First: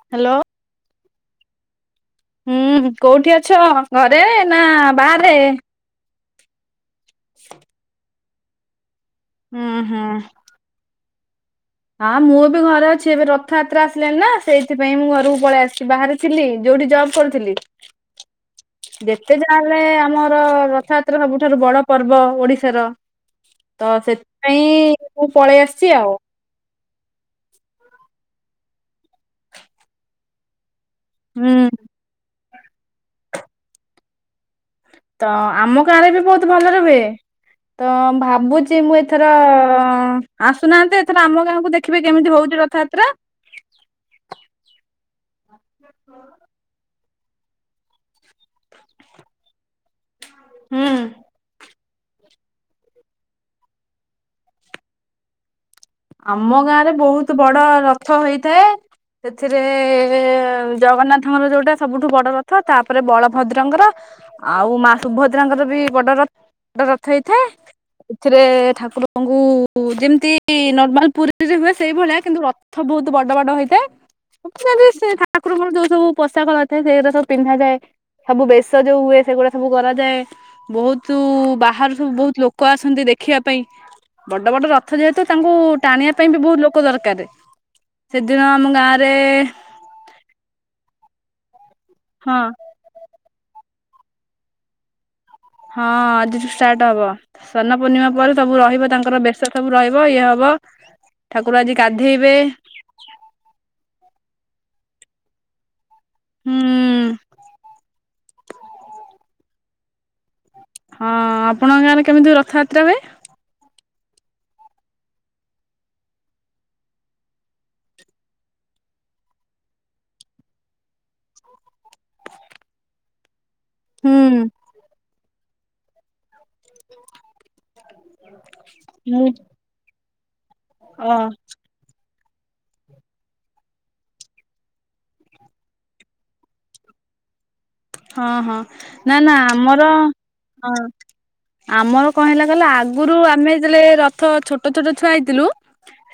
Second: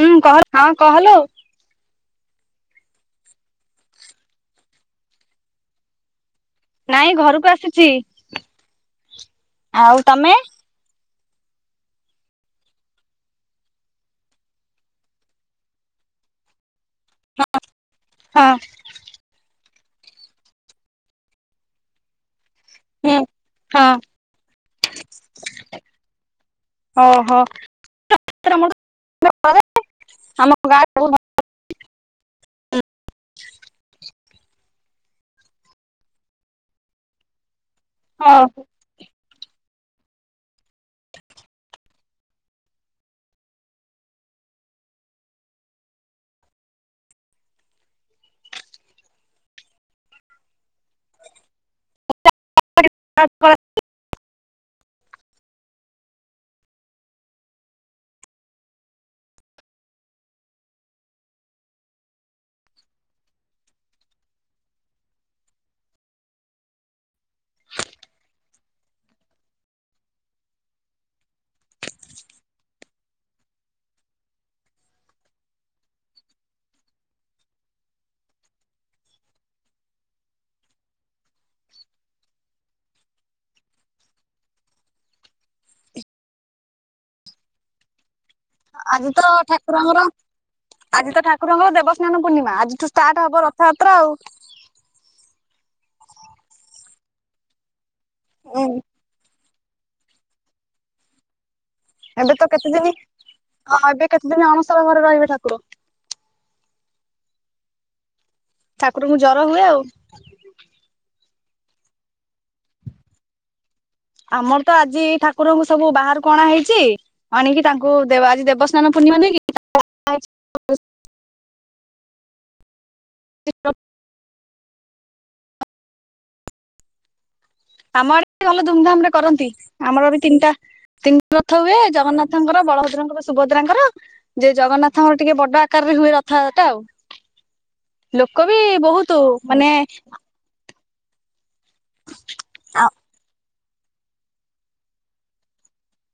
ହୁଁ ହ୍ୟାଲୋ କହ ହଁ କହଲୋ। ହୁଁ କୋଉଠି ଅଛ ଘରେ ନା ବାହାରେ? ନାଇଁ ଘରକୁ ଆସିଛି ହୁଁ ହୁଁ ଆଉ ତମେ? ହଁ ମୁଁ ବି ଘରେ ଅଛି ଏବେ ରଥଯାତ୍ରା ଆସିଲାନି ନା ସେଇଥିପାଇଁ ମୁଁ ଘରକୁ ପଳେଇ ଆସିଛି ବାହାରେ ଥିଲି ଯୋଉଠି ଜବ କରୁଥିଲି। ହଁ। ଯେତେ ଯାହା ହେଲେ ଆମର ରଥଯାତ୍ରା ସବୁଠାରୁ ବଡ ପର୍ବ ଓଡିଶା ଥର ହୁଁ ହଁ ତ ସେଥିପାଇଁ ମୁଁ ପଳେଇ ଆସିଛି ଆଉ। ଓହୋ [unintelligible] ହୁଁ। ତ ଆମଗାଁରେ ବି ବହୁତ୍ ଭଲରେହୁଏ ତ ଭାବୁଚି ମୁଁ ଏଥ ଏଥର ଆସୁନାହାନ୍ତି ଏଥର ଆମଗାଁକୁ ଦେଖିବେ କେମିତି ହଉଚି ରଥଯାତ୍ରା। ହୁଁ। [unintelligible] ଆମଗାଁରେ ବହୁତ୍ ବଡରଥ ହୋଇଥାଏ। ସେଥିରେ ଜଗନ୍ନାଥଙ୍କର ଯୋଉଟା ସବୁଠୁବଡରଥ ତାପରେ ବଳଭଦ୍ରଙ୍କର ଆଉ ମା ସୁଭଦ୍ରାଙ୍କର ବି ବଡରଥ ବଡ ରଥ ହେଇଥାଏ। ଏଥିରେ ଠାକୁରଙ୍କୁ ଯେମିତି ନଅ ନହେଲେ ପୁରୀରେ ହୁଏ ସେଇଭଳିଆ କିନ୍ତୁ ରଥ ବହୁତ୍ ବଡ ବଡ ହେଇଥାଏ। ସେ ଠାକୁରଙ୍କର ଯୋଉ ସବୁ ପୋଷାକ ନଥାଏ ସେଇଗୁଡ଼ା ସବୁ ପିନ୍ଧାଯାଏ। ସବୁବେଶ ଯୋଉ ହୁଏ ସେଗୁଡା ସବୁ କରାଯାଏ। ବହୁତ୍ ବାହାରୁ ସବୁ ବହୁତ୍ ଲୋକ ଆସନ୍ତି ଦେଖିବା ପାଇଁ। ବଡ ବଡ ରଥ ଯେହେତୁ ତାଙ୍କୁ ଟାଣିବା ପାଇଁ ବି ବହୁତ୍ ଲୋକ ଦର୍କାରେ। ସେ ଦିନ। ଆଜିତ ଠାକୁରଙ୍କର ଆଜି ତ ଠାକୁରଙ୍କର ଦେବସ୍ନାନ ହଁ ପୂର୍ଣ୍ଣିମା ଆଜିଠୁ ଷ୍ଟ ଷ୍ଟାର୍ଟ ହବ ରଥଯାତ୍ରା ଆଉ। ହଁ ଆଜିଠୁ ଷ୍ଟାର୍ଟହବ ଶ୍ନାନ ର୍ପୂର୍ଣ୍ଣିମା ପରେ ସବୁ ଉଁ ରହିବ ତାଙ୍କର ବେସ୍ତ ସେ ସବୁ ରହିବ ଇଏ ହବ। ଠାକୁର ଆଜି ଗାଧେଇ ଏବେ ତ କେତେ ଦିନି ହଁ ଏବେ କେତେ ଦିନି ଅଣସର ଘରେ ରହିବେ ଠାକୁର। ହୁଁ। ଠାକୁରଙ୍କୁ ଜର ହୁଏ ଆଉ। ହଁ ଆପଣଙ୍କ ଗାଁରେ କେମିତି ରଥଯାତ୍ରା ହୁଏ। ଆମର ତ ଆଜି ଏଇ ଠାକୁରଙ୍କୁ ସବୁ ବାହାରକୁ ଅଣା ହେଇଛି। ଆଣିକି ତାଙ୍କୁ ଦେବା ଆଜି ଦେବସ୍ନାନ ପୂର୍ଣ୍ଣିମା ନୁହେଁକି। [inaudible] ହୁଁ। [unintelligible] ଆମ ଆଡେ ବି ଭଲ ଧୁମ୍ ଧାମ୍ ରେ ମୁଁ କରନ୍ତି ଆମର ବି ତିନିଟା ଅ ତିନି ରଥ ହୁଏ ଜଗନ୍ନାଥ। ଜଗନ୍ନାଥଙ୍କର ବଳଭଦ୍ରଙ୍କର ସୁଭଦ୍ରାଙ୍କର ଯେ ଜଗନ୍ନାଥଙ୍କର ଟିକେ ବଡ ଆକାରରେ ହୁଏ ରଥ ଟା ଆଉ। [unintelligible] ହଁ ଲୋକ ହଁ ବି ବହୁତ ନାନା ମାନେ ଆମର। ହଁ ଆମର କଣ ହେଲା କହିଲ ହୁଁ ଆଗରୁ ଆମେ ଯେତେବେଳେ ରଥ ଛୋଟ୍। ଛୋଟଛୋଟ ଛୁଆ ହେଇଥିଲୁ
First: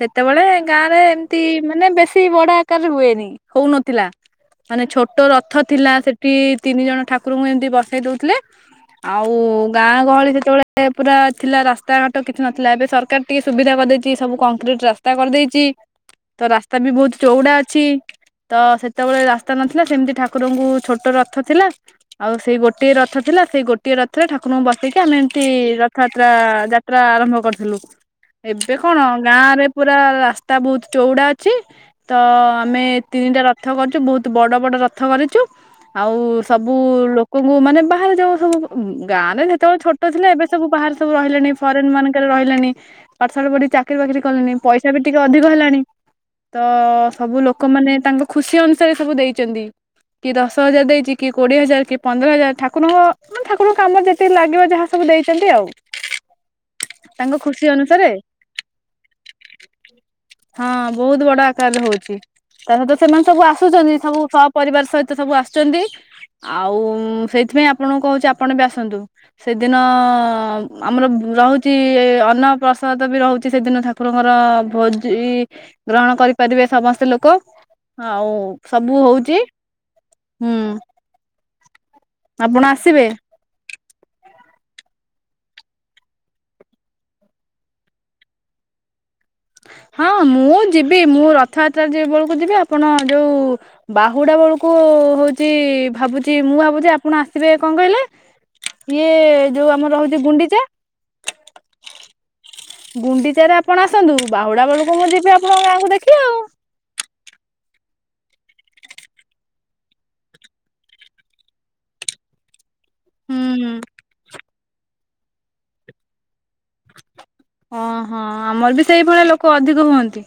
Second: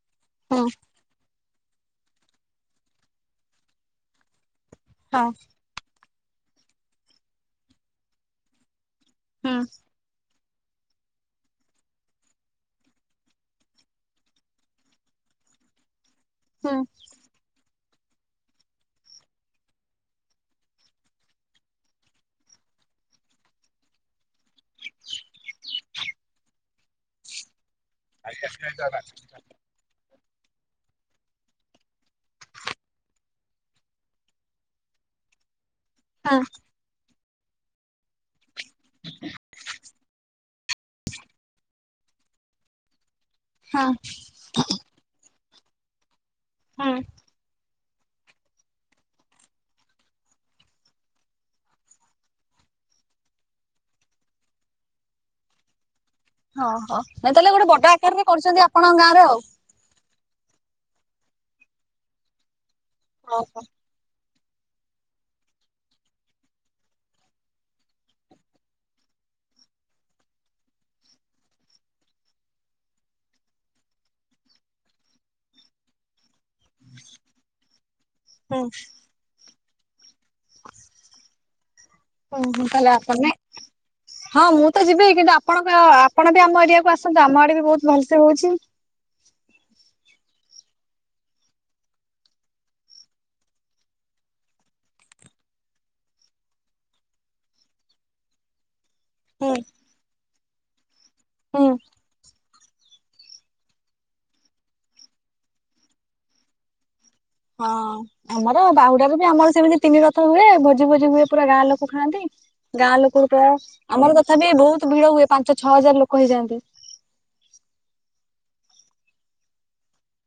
ସେତେବେଳେ ଗାଁ ରେ। ଏମତି ମାନେ ବେଶୀ ବଡାଆକାରରେ ହୁଏନି ହଉନଥିଲା ମାନେ ଛୋଟ ହଁ ରଥ। ଥିଲା ସେଠି ତିନିଜଣ ଠାକୁରଙ୍କୁ ଏମତି ବସେଇ ଦଉଥିଲେ ଆଉ ହୁଁ ଗାଁ। ଗହଳି ସେତେବେଳେ ପୁରା ଥିଲା ରାସ୍ତାଘାଟ କିଛି ନଥିଲା ଏବେ ସରକାର ଟିକେ ସୁବିଧା କରିଦେଇଛି ସବୁ କଂକ୍ରିଟ୍ ରାସ୍ତା। କରିଦେଇଛି ତ ହୁଁ ରାସ୍ତା ବି ବହୁତ୍। ଚଉଡା ଅଛି ତ ସେତେବେଳେ ରାସ୍ତା ନଥିଲା ସେମିତି ଠାକୁରଙ୍କୁ ଛୋଟ ରଥ ଥିଲା। ଆଉ ସେଇ ଗୋଟିଏ ରଥ ଥିଲା ସେଇ ଗୋଟିଏ ରଥ ରେ ଠାକୁରଙ୍କୁ ବସେଇକି ଆମେ ଏମିତି ରଥଯାତ୍ରା ଯା। ତ୍ରା ଆରମ୍ଭ କରିଥିଲୁ ଏବେ କଣ ଗାଁରେ। ପୁରା ରାସ୍ତା ବହୁତ୍ ଚଉଡା ଅଛି। ତ ଆମେ ତିନିଟା ରଥ କରିଛୁ ବହୁତ୍ ବଡ଼ ବଡ଼ ରଥ କରିଛୁ। ଆଉ ହଁ ସବୁ ଲୋକଙ୍କୁ ମାନେ ବାହାରେ ଯୋଉ ସବୁ। ଗାଁ ରେ ଯେତେବେଳେ ଛୋଟ ଥିଲା ଏବେ ସବୁ ବାହାରେ ସବୁ ରହିଲାଣି ଫରେନ ମାନଙ୍କରେ ରହିଲେଣି। ପାଠଶାଠ ପଢ଼ିକି ହଁ ଚାକିରି ବାକିରି କଲେଣି ପଇସା ବି ଟିକେ ଅଧିକ ହେଲାଣି ତ ହୁଁ ସବୁଲୋକ। ଲୋକମାନେ ତାଙ୍କ ଖୁସି ଅନୁସାରେ ସବୁ ଦେଇଛନ୍ତି କି ଦଶ ଶ ହଜାର ଦେଇଛି କିଏ କୋଡ଼ିଏ ହଜାର କିଏ ପନ୍ଦର ହଜାର ଠାକୁରଙ୍କ ମାନେ ଠାକୁରଙ୍କ କାମରେ ଯେତିକି ଲାଗିବ ଯାହା ସବୁ ଦେଇଛନ୍ତି ଆଉ। ନାଇ ତାଙ୍କ ତାହେଲେ ଖୁସି ଗୋଟେ ବଡ଼ ଅନୁସାରେ ଆକାର ରେ କରୁଛନ୍ତି ଆପଣଙ୍କ ଗାଁ ରେ ଆଉ। ହଁ ବହୁତ୍ ବଡ ଆକାର ରେ ହଉଛି ତା ସହିତ ସେମାନେ ସବୁ ଓହୋ ଆସୁଛନ୍ତି ସବୁ ସ ପ ପରିବାର ସହିତ ସବୁ ଆସୁଛନ୍ତି ଆଉ ସେଇଥିପାଇଁ ଆପଣଙ୍କୁ କହୁଛି ଆପଣ ବି ଆସନ୍ତୁ। ସେଦିନ ଆମର ରହୁଛି ଅନ୍ନପ୍ରସାଦ ବି ରହୁଛି ସେଦିନ ଠାକୁ ରଙ୍କର ଭୋଜି। ଗ୍ରହଣ କରି ପାରିବେ ସମସ୍ତେ ଲୋକ ଆଉ ହୁଁ ସବୁ ହଉଛି। ହୁଁ। ଓୋ ଆପଣ ତାହେଲେ ଆସିବେ ଆପ। [unintelligible] ହଁ ମୁଁ ତ ଯିବି, କିନ୍ତୁ ଆପଣଙ୍କ ଆପଣ ବି ଆମ ଏରିଆକୁ ଆସନ୍ତୁ, ଆମ ଆଡେ ବି ବହୁତ ଭଲସେ ହଉଛି। ହଁ ମୁଁ ଯିବି, ମୁଁ ରଥଯାତ୍ରା ଯେ ବେଳକୁ ଯିବି ଆପଣ ଯୋଉ ବାହୁଡା ବେଳକୁ ହଉଛି, ଭାବୁଛି, ମୁଁ ଭାବୁଛି ଆପଣ ଆସିବେ କଣ କହିଲେ ଇଏ ହୁଁ ଯୋଉ ଆମର ରହୁଛି ଗୁଣ୍ଡିଚା! ହୁଁ। ଗୁଣ୍ଡିଚ ରେ ଆପଣ ଆସନ୍ତୁ। ବାହୁଡା ବେଳକୁ ମୁଁ ଯିବି ଆପଣଙ୍କ ଗାଁଙ୍କୁ ଦେଖିବି ଆଉ। ହଁ। ଆମର ବାହୁଡାରେ ବି ଆମର ସେମିତି ତିନି ରଥ ହୁଏ, ଭୋଜି ଭୋଜି ହୁଏ ପୁରା ଗାଁ ଲୋକ ଖାଆନ୍ତି୍। ଗାଁ ଲୋକ କୁ ହୁଁ ତ, ହୁଁ। ଆମର ଦେଖାଯାଏ ବହୁତ ଭିଡ ହୁଏ, ପାଞ୍ଚ ଛଅ ହଜାର ଲୋକ ହେଇଯାଆନ୍ତି। ଓହଁ, ଆମର ବି ସେଇଭଳିଆ ଲୋକ ଅଧିକ ହୁଅନ୍ତି।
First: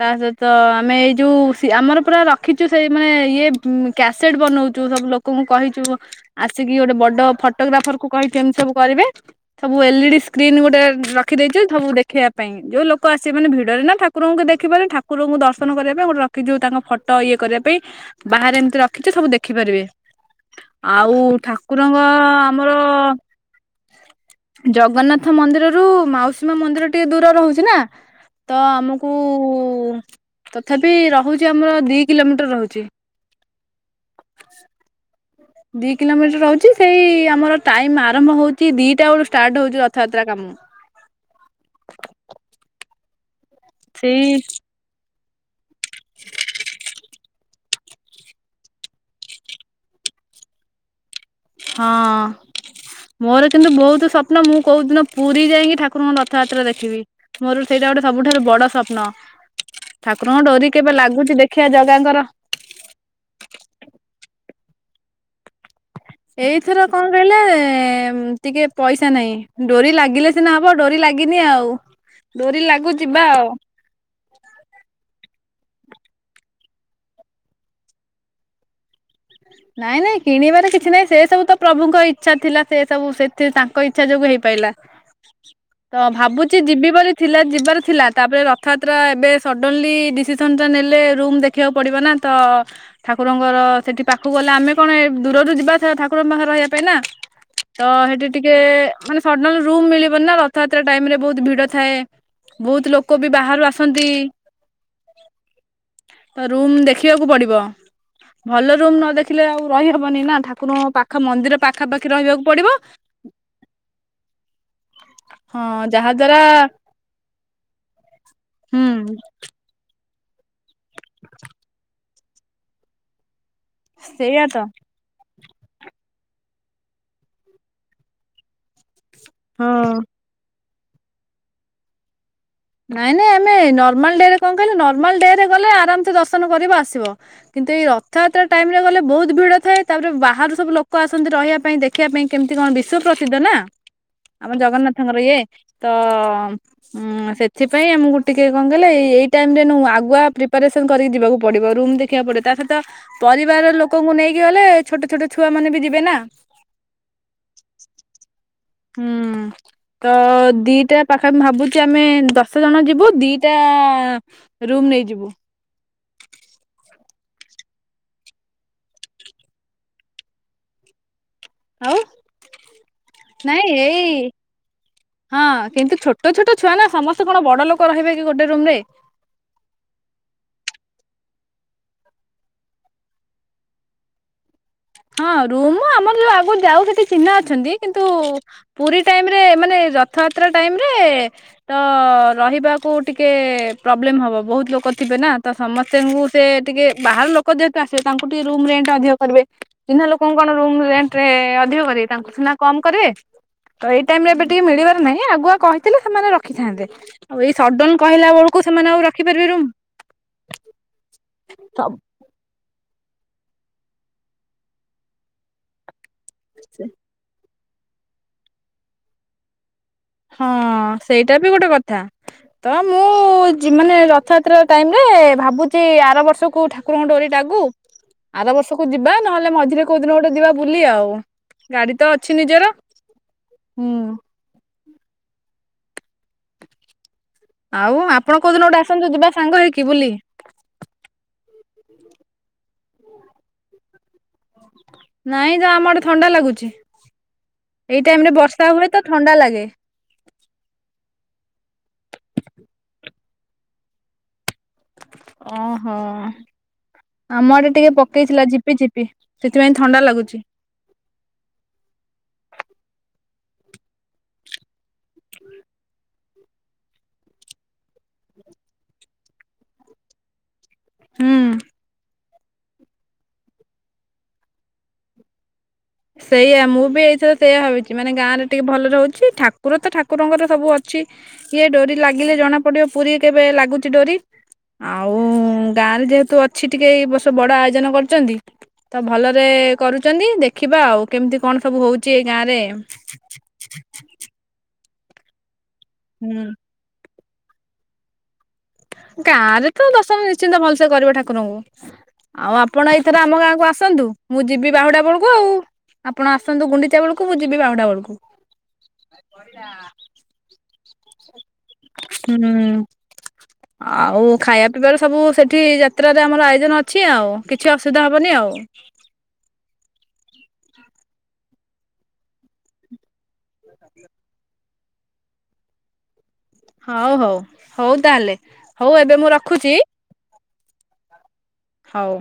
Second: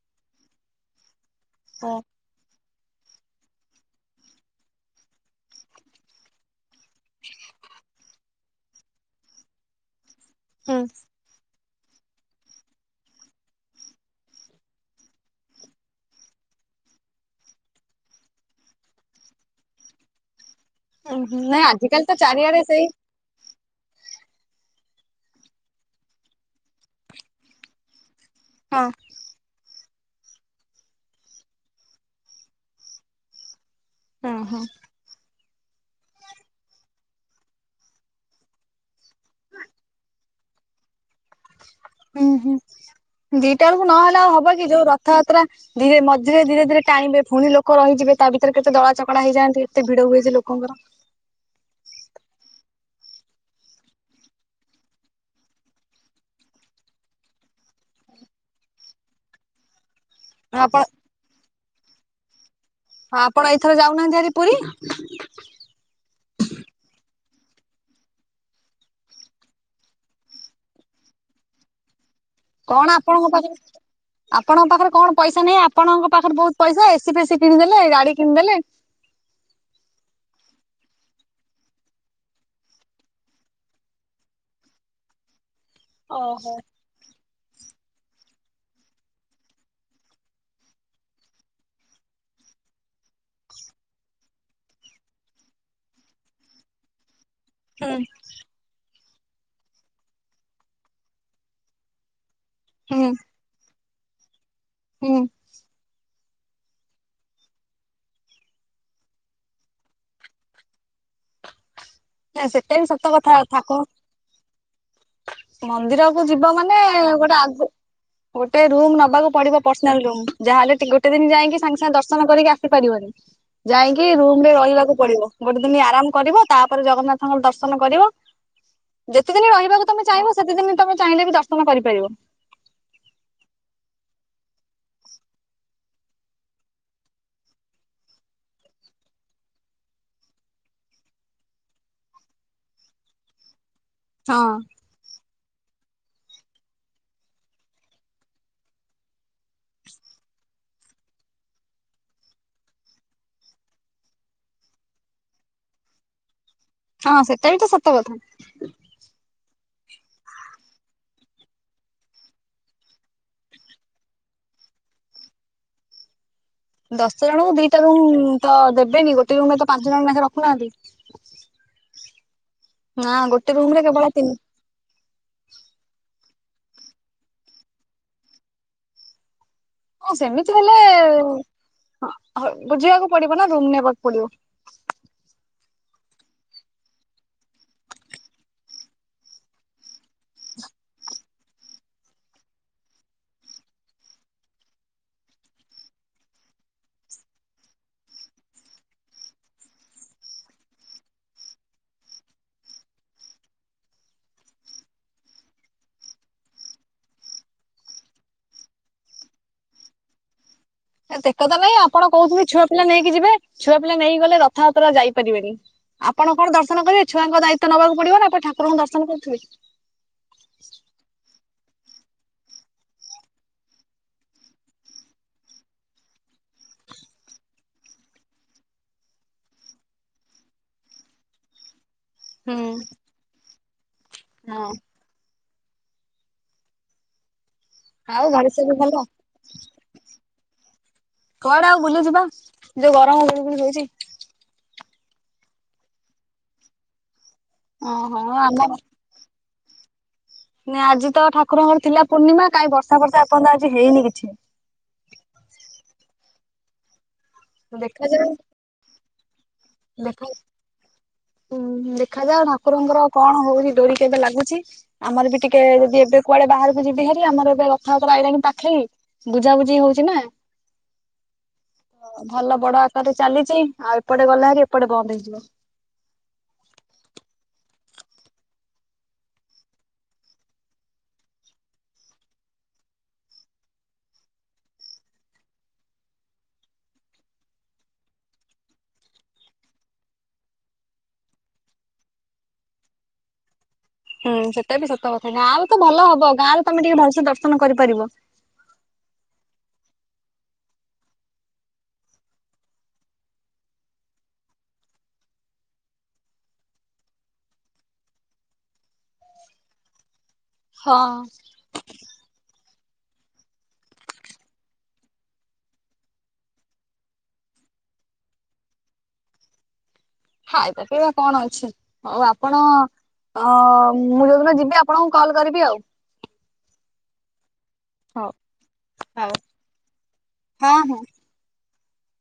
ତା ସହିତ ଆମେ ଏଇ ଯୋଉ ଆମର ପୁରା ର ରଖିଛୁ, ସେଇ ମାନେ ଇଏ କ୍ୟାସେଟ ବନଉଛୁ, ସବୁ ଲୋକଙ୍କୁ କହିଛୁ ଆସିକି ଗୋଟେ ବଡ ଫଟୋଗ୍ରାଫର କୁ କହିଛନ୍ତି ସବୁ କରିବେ, ସବୁ ଏଲଇଡି ସ୍କ୍ରନ୍ ଗୋଟେ ରଖ ଛି, ସବୁ ଦେଖିବା ପାଇଁ, ଯୋଉ ଲୋକ ଆସିବେ ନା ଭିଡରେ ନା ଠାକୁରଙ୍କୁ କିଏ ଦେଖିିପାରି ଠାକୁରଙ୍କୁ ଦର୍ଶନ କରିବା ପାଇଁ ଗୋଟେ ରଖ କି ଯୋଉ ତାଙ୍କ ଫଟୋ ଇଏ କରିବା ପାଇଁ, ବାହାରେ ଏମିତି ରଖିଛୁ, ସବୁ ଦେଖିପାରିବେ। ଆଉ ହୁଁ ନାଇଁ ଠାକୁରଙ୍କର ଆଜିକାଲି ତ ଚାରିଆଡେ ଆମର ସେଇ ଜଗନ୍ନାଥ ମନ୍ଦିରରୁ, ମାଉସୀମା ମନ୍ଦିର ଟିକେ ଦୂର ରହୁଛି ନା, ତ ହଁ ଆମକୁ କୁ, ତଥାପି ରହୁଛି ଆମର ଦି କିଲୋମିଟର ରହୁଛି। ହଁ ହଁ। ଦି କିଲୋମିଟର ରହୁଛି, ସେଇ ଆମର ଟାଇମ ଆରମ୍ଭ ହଉଛି, ଦିଟା ବେଳୁ ଷ୍ଟାର୍ଟ ହଉଛି ରଥଯାତ୍ରା କାମ। ହୁଁ, ହୁଁ ଦିଟା ବେଳକୁ ନହେଲେ ସେଇ ଆଉ ହବ କି! ଯୋଉ ରଥ ରଥାଯାତ୍ରା, ଧୀରେ ମଝିରେ ଧୀରେ ଧୀରେ ଟାଣିବେ ପୁଣି ଲୋକ ଲୋକ ରହିଯିବେ, ତା ଭିତରେ କେତେ ଦଳା ଚକଟା ହେଇଯାନ୍ତି, ଏତ ଭିଡ ହୁଏ ଯେ ଲୋକଙ୍କର। ହଁ। ମୋର କିନ୍ତୁ ବହୁତ ସ୍ୱପ୍ନ, ମୁଁ କୋଉ ଦିନ ପୁରୀ ଯାଇକି ଠାକୁରଙ୍କୁ ରଥଯାତ୍ରା ଦେଖିବି। ମୋର ସେଇଟା ଗୋଟେ ସବୁଠାରୁ ବଡ ସ୍ୱପ୍ନ। [unintelligible] [inaudible] ଠାକୁରଙ୍କ ଡୋରି ଆପଣ କେବେ ଲାଗୁଛି? ଦେଖିବା ଜାଗାଙ୍କର। ହ ଆପଣ ଏଇଥର ଯାଉନାହାନ୍ତି ଆରି ପୁରୀ ଏଇଥର କଣ କହିଲେ ଟିକେ, ପଇସା ନାହିଁ ଡୋରି ଲାଗିଲେ ସିନା ହବ, ଡୋରି ଲାଗିନି ଆଉ। ଡୋରି କଣ ଲାଗୁ ଆପଣଙ୍କ ଯିବା ଆଉ। ପାଖରେ ଆପଣଙ୍କ ପାଖରେ କଣ ପଇସା ନାହିଁ, ଆପଣଙ୍କ ପାଖରେ ବହୁତ ପଇସା ଏସି ଫେସିି କିଣିଦେଲେ, ଗାଡି କିଣିଦେଲେ ନାଇଁ ନାଇଁ କିଣିବାର କିଛି ନାଇଁ, ସେ ସବୁ ତ ପ୍ରଭୁଙ୍କ ଇଚ୍ଛା ଥିଲା ସେ ସବୁ ସେଥି ତାଙ୍କ ତାଙ୍କ ଇଚ୍ଛା ଯୋଗୁ ହେଇ ପାଇଲା। [inaudible] [inaudible] ତ ଭାବୁଛି ଯିବି ବୋଲି। ଥିଲା, ଯିବାର ଥିଲା ତାପରେ ରଥଯାତ୍ରା ଏବେ ସଡ଼ନଲି ଡିଭିଜନ୍ ଟା ନେଲେ ରୁମ୍ ଦେଖିବାକୁ ପଡ଼ିବ ନା। ତ ଠାକୁରଙ୍କର ସେଠି ପାଖକୁ ଗଲେ ଆମେ କଣ ଦୂରରୁ ଯିବା ଠାକୁରଙ୍କ ପାଖରେ ରହିବା ପାଇଁ ନା, ତ ହୁଁ ସେଠି ଟିକେ ମାନେ ସଡ୍ଲି ରୁମ ମିଳିବନି ନା, ରଥଯାତ୍ରା ଟାଇମରେ ବହୁତ ଭିଡ ଥାଏ। ବହୁତ ହୁଁ ଲୋକ ବି ବାହାରୁ ଆସ ଅଛନ୍ତି। ହୁଁ। ତ ରୁମ୍ ଦେଖିବାକୁ ପଡିବ ଭଲ ରୁମ୍ ନ ଦେଖିଲେ ଆଉ ରହି ହବନି ନା, ଠାକୁରଙ୍କ ପାଖ ମନ୍ଦିରେ ପାଖାପାଖି ରହି ନା ସେଟା ବି ସତ କଥା ଠାକୁରଙ୍କ ହଁ ଯାହା ମନ୍ଦିରକୁ ଦ୍ଵାରା ଯିବ ମାନେ ଗୋଟେ ଆଗୁ ଗୋଟେ ହୁଁ ରୁମ୍ ନବାକୁ ପଡିବ। ପର୍ସନାଲ୍ ରୁମ୍, ଯାହେଲେ ଟିକ୍ ଗୋଟେ ଦିନ ଯାଇକି ସାଙ୍ଗେ ସାଙ୍ଗେ ଦର୍ଶନ କରିକି ଆସିପାରିବନି। ଯାଇକି ସେଇଆ ରୁମରେ ତ ରହିବାକୁ ପଡିବ, ଗୋଟେ ଦିନ ଆରାମ କରିବ ତା ପରେ ଜଗନ୍ନାଥଙ୍କର ଦର୍ଶନ କରିବ, ଯେତେ ଦିନ ହଁ ରହିବାକୁ ତମେ ଚାହିଁବ ସେତେ ଦିନ ତମେ ଚାହିଁଲେ ବି ଦର୍ଶନ କରିପାରିବ। ନାଇଁ-ନାଇଁ ଆମେ ନର୍ମାଲ ଡେରେ କଣ କହିଲ ନର୍ମାଲ ଡେରେ ଗଲେ ଆରାମସେ ଦର୍ଶନ କରିବ ଆସିବ। କିନ୍ତୁ ଏଇ ରଥଯାତ୍ରା ଟାଇମରେ ଗଲେ ବହୁତ ଭିଡ ଥାଏ ତାପରେ ବାହାରୁ ସବୁ ଲୋକ ଆସନ୍ତି ରହିବା ପାଇଁ ଦେ ଦେଖିବା ପାଇଁ କେମିତି କଣ ବିଶ୍ୱ ପ୍ରସିଦ୍ଧ ନା? ହଁ ଆମ ଜଗନ୍ନାଥଙ୍କର ଇଏ ତ-ଅ-ଅ-କ ଉଁ-ଉଁ-ଉଁ ସେ ସେଥିପାଇଁ ଆମକୁ ଟିକେ କଣ କହିଲେ ଏଇ ଏଇ ଟାଇମରେ ନୁଁ ଆଗୁଆ ପ୍ରିପ୍ୟାରେସନ କରିକି ଯିବାକୁ ପଡିବ ରୁମ୍ ଦେଖିବାକୁ ପଡିବ ତା ସହିତ ପରିବାର ଲୋକଙ୍କୁ ନେଇକି ଗଲେ ଛୋଟ ଛୋଟ ଛୁଆ ମାନେ ବି ଯିବେ ନା। ହଁ ସେଟା ବି ତ ସତ କଥା। ହୁଁ। ତ-ଅ-ଅ ଦିଟା ପାଖା ଭାବୁଛୁ ଆମେ ଦଶ ଜଣ ଯିବୁ ଦିଟା ରୁମ୍ ନେଇଯିବୁ। ଦଶ ଜଣଙ୍କୁ ଦିଟା ରୁମ୍-ଉ-ଉ ତ ଦେବେନି ଗୋଟେ ରୁମରେ ତ ପାଞ୍ଚ ଜଣ ନେଖା ରଖୁନାହାନ୍ତି। ଆଉ, ନା ଗୋଟେ ରୁମ ନାଇଁ ରେ କେବଳ ଏଇ ତିନି ହଁ କିନ୍ତୁ ଛୋଟ ଛୋଟ ଛୁଆ ନା ସମସ୍ତେ କଣ ବଡ ଲୋକ ରହିବେ କି ଗୋଟେ ରୁମରେ? ହଁ ସେମିତି ହେଲେ ବୁଝିବାକୁ ପଡିବ ନା ରୁମ୍ ନେବାକୁ ପଡିବ। ହଁ ରୁମ ଆମର ଯୋଉ ଆଗରୁ ଯାଉ ସେଠି ଚିହ୍ନା ଅଛନ୍ତି କିନ୍ତୁ ପୁରୀ ଟାଇମରେ ମାନେ ରଥଯାତ୍ରା ଟାଇମରେ ତ-ଅ-ଅ ରହିବାକୁ ଟିକେ ପ୍ରୋବ୍ଲେମ ହବ ବହୁତ ଲୋକ ଥିବେ ନା ତ ସମସ୍ତଙ୍କୁ ସେ ଟିକେ ବାହାର ଲୋକ ଯେହେତୁ ଆସିବେ ତାଙ୍କୁ ଟିକେ ରୁମ ରେଣ୍ଟ ଅଧିକ କରିବେ। ଚିହ୍ନା ଲୋକଙ୍କୁ କଣ ରୁମ୍ ରେଣ୍ଟ-ଏ-ଏ ଅଧିକ କରିବେ ତାଙ୍କୁ ସିନା କମ୍ କରିବେ। ତ ଏଇ ଟାଇମରେ ଏବେ ଟିକେ ମିଳିବାର ନାହିଁ ଆଗୁଆ କହିଥିଲେ ସେମାନେ ରଖିଥାନ୍ତେ। ଆଉ ଏଇ ସଡନ କହିଲା ବେଳକୁ ସେମାନେ ଆଉ ରଖିପାରିବେ ରୁମ୍? ଏ ତେକଥା ନାଇଁ ଆପଣ କହୁଛନ୍ତି ଛୁଆପିଲା ନେଇକି ଯିବେ ଛୁଆପିଲା ନେଇକି ଗଲେ ରଥଯାତ୍ରା ଯାଇପାରିବେନି। ଆପଣ କଣ ଦର୍ଶନ କରିବେ, ଛୁଆଙ୍କ ଦାୟିତ୍ୱ ନବାକୁ ପଡିବ ନା, ଆପଣ ଠାକୁରଙ୍କୁ ଦର୍ଶନ କରୁଥିବେ। ହଁ-ଅ-ଅ ସେଇଟା ବି ଗୋଟେ କଥା। ତ ମୁଁ-ଉ-ଉ-ଉ ଯିମ୍ ମାନେ ରଥଯାତ୍ରା ଟାଇମ୍ ରେ ଭାବୁଛି-ଇ ଆର ବର୍ଷକୁ ଠା କୁରଙ୍କ ଡୋରି ଲାଗୁ। ଆର ବର୍ଷକୁ ଯିବା ନହେଲେ ମଝିରେ କୋଉ ଦିନ ଗୋଟେ ଯିବା ବୁଲି ଆଉ, ଗାଡି ତ ଅଛି ହୁଁ ନିଜର ହୁଁ। ହଁ। ଆଉ ଆପଣ ଘରେ କୋଉ ଦିନ ସବୁ ଗୋଟେ ଭଲ ଆସନ୍ତୁ ଯିବା ସାଙ୍ଗ ହେଇକି ବୁଲି? କୁଆଡେ ଆଉ ବୁଲି ଯିବା ଯୋଉ ଗରମ ଗୁଳୁଗୁଳି ହୋଉଚି। ନାଇଁ ତ ଆମ ଆଡେ ଥଣ୍ଡା ଲାଗୁଛି, ଏଇ ଓହୋ ଟାଇମ୍ ରେ ବର୍ଷା ହୁଏ ତ ଥଣ୍ଡା ଲାଗେ। ନାଇଁ ଆଜି ତ ଠାକୁରଙ୍କର ଥିଲା ପୂର୍ଣ୍ଣିମା କାହିଁ ବର୍ଷା ବର୍ଷା ଏପର୍ଯ୍ୟନ୍ତ ତ ଆଜି ହେଇନି କିଛି। ଓହୋଃ, ଆମ ଆଡେ ଟିକେ ପକେଇଥିଲା ଝିପିଝିପି ସେଥିପାଇଁ ଥନ୍ ଦେଖ [inaudible] ଉଁ-ଉଁ-ଉଁ ଦେଖାଯାଉ ଠାକୁରଙ୍କର କଣ ହଉଚି ଡୋରି କେବେ ଲାଗୁଚି। ଆମର ବି ଟିକେ ଯଦି ଏବେ କୁଆଡେ ବାହାରକୁ ଯିବି ହାରି ଆମର ଏବେ ରଥଯାତ୍ରା ଆଇଲାଣି ପାଖେଇ। ବୁଝାବୁଝି ହଉଚି ନା। ହୁଁ। ଭଲ ବଡ ଆକାରରେ ଚାଲିଚି ଆଉ ଏପଟେ ଗଲା ହାରି ଏପଟେ ବନ୍ଦ ହେଇଯିବ। ସେଇଆ ମୁଁ ବି ଏଇଥର ସେଇଆ ଭାବିଛି ମାନେ ଗାଁରେ ଟିକେ ଭଲରେ ହୋଉଚି ଠାକୁର ତ ଠାକୁରଙ୍କର ସବୁ ଅଛି। ସିଏ ଡୋରି ଲାଗିଲେ ଜଣା ପଡିବ ପୁରୀ କେବେ ଲାଗୁଚି ଡୋରି। ଆଉ ଗାଁରେ ଯେହେତୁ ଅଛି ଟିକେ ଏଇ ବର୍ଷ ବଡ ଆୟୋଜନ କରିଚନ୍ତି। ତ ଭଲରେ କରୁଚନ୍ତି ଦେଖ ଦେଖିବା ଆଉ କେମିତି କଣ ସବୁ ହୋଉଚି ଏଇ ଗାଁ ରେ। ହୁଁ ସେଟା ବି ସତ କଥା ଗାଁ ର ତ ଭଲ ହବ ହୁଁ ଗାଁରେ ତମେ ଟିକେ ଭଲସେ ଦର୍ଶନ କରିପାରିବ। ଗାଁ ରେ ତ ଦର୍ଶନ ନିଶ୍ଚିନ୍ତ ଭଲସେ କରିବ ଠାକୁରଙ୍କୁ। ଆଉ ଆପଣ ଏଇଥର ଆମ ଗାଁକୁ ଆସନ୍ତୁ, ମୁଁ ଯିବି ବାହୁଡା ବେଳୁକୁ ଆଉ। ଆପଣ ଆସନ୍ତୁ ଗୁଣ୍ଡିଚା ବେଳୁକୁ ମୁ ଯିବି ବାହୁଡା ବେଳୁକୁ। ହଁ ହୁଁ ହଁଁ [unintelligible] ଆଉ ଖାଇବା ପିଇବାର ସବୁ ସେଠି ଯାତ୍ରାରେ ଆମର ଆୟୋଜନ ଅଛି ଆଉ। କିଛି ଅସୁବିଧା ହେବନି ଆଉ। ଖାଇବା ପିଇବା କଣ ଅଛି ଆଉ ଆପଣ ଅ ମୁଁ ଯୋଉଦିନ ଯିବି ଆପଣଙ୍କୁ କଲ୍ କରିବି ଆଉ। ହୋଉ ହୋଉ ହୋଉ ହଉ ତାହେଲେ ହୋଉ ଏବେ ହଉ ମୁଁ ରଖୁଚି। ହଁ ହଁ। ହୋଉ।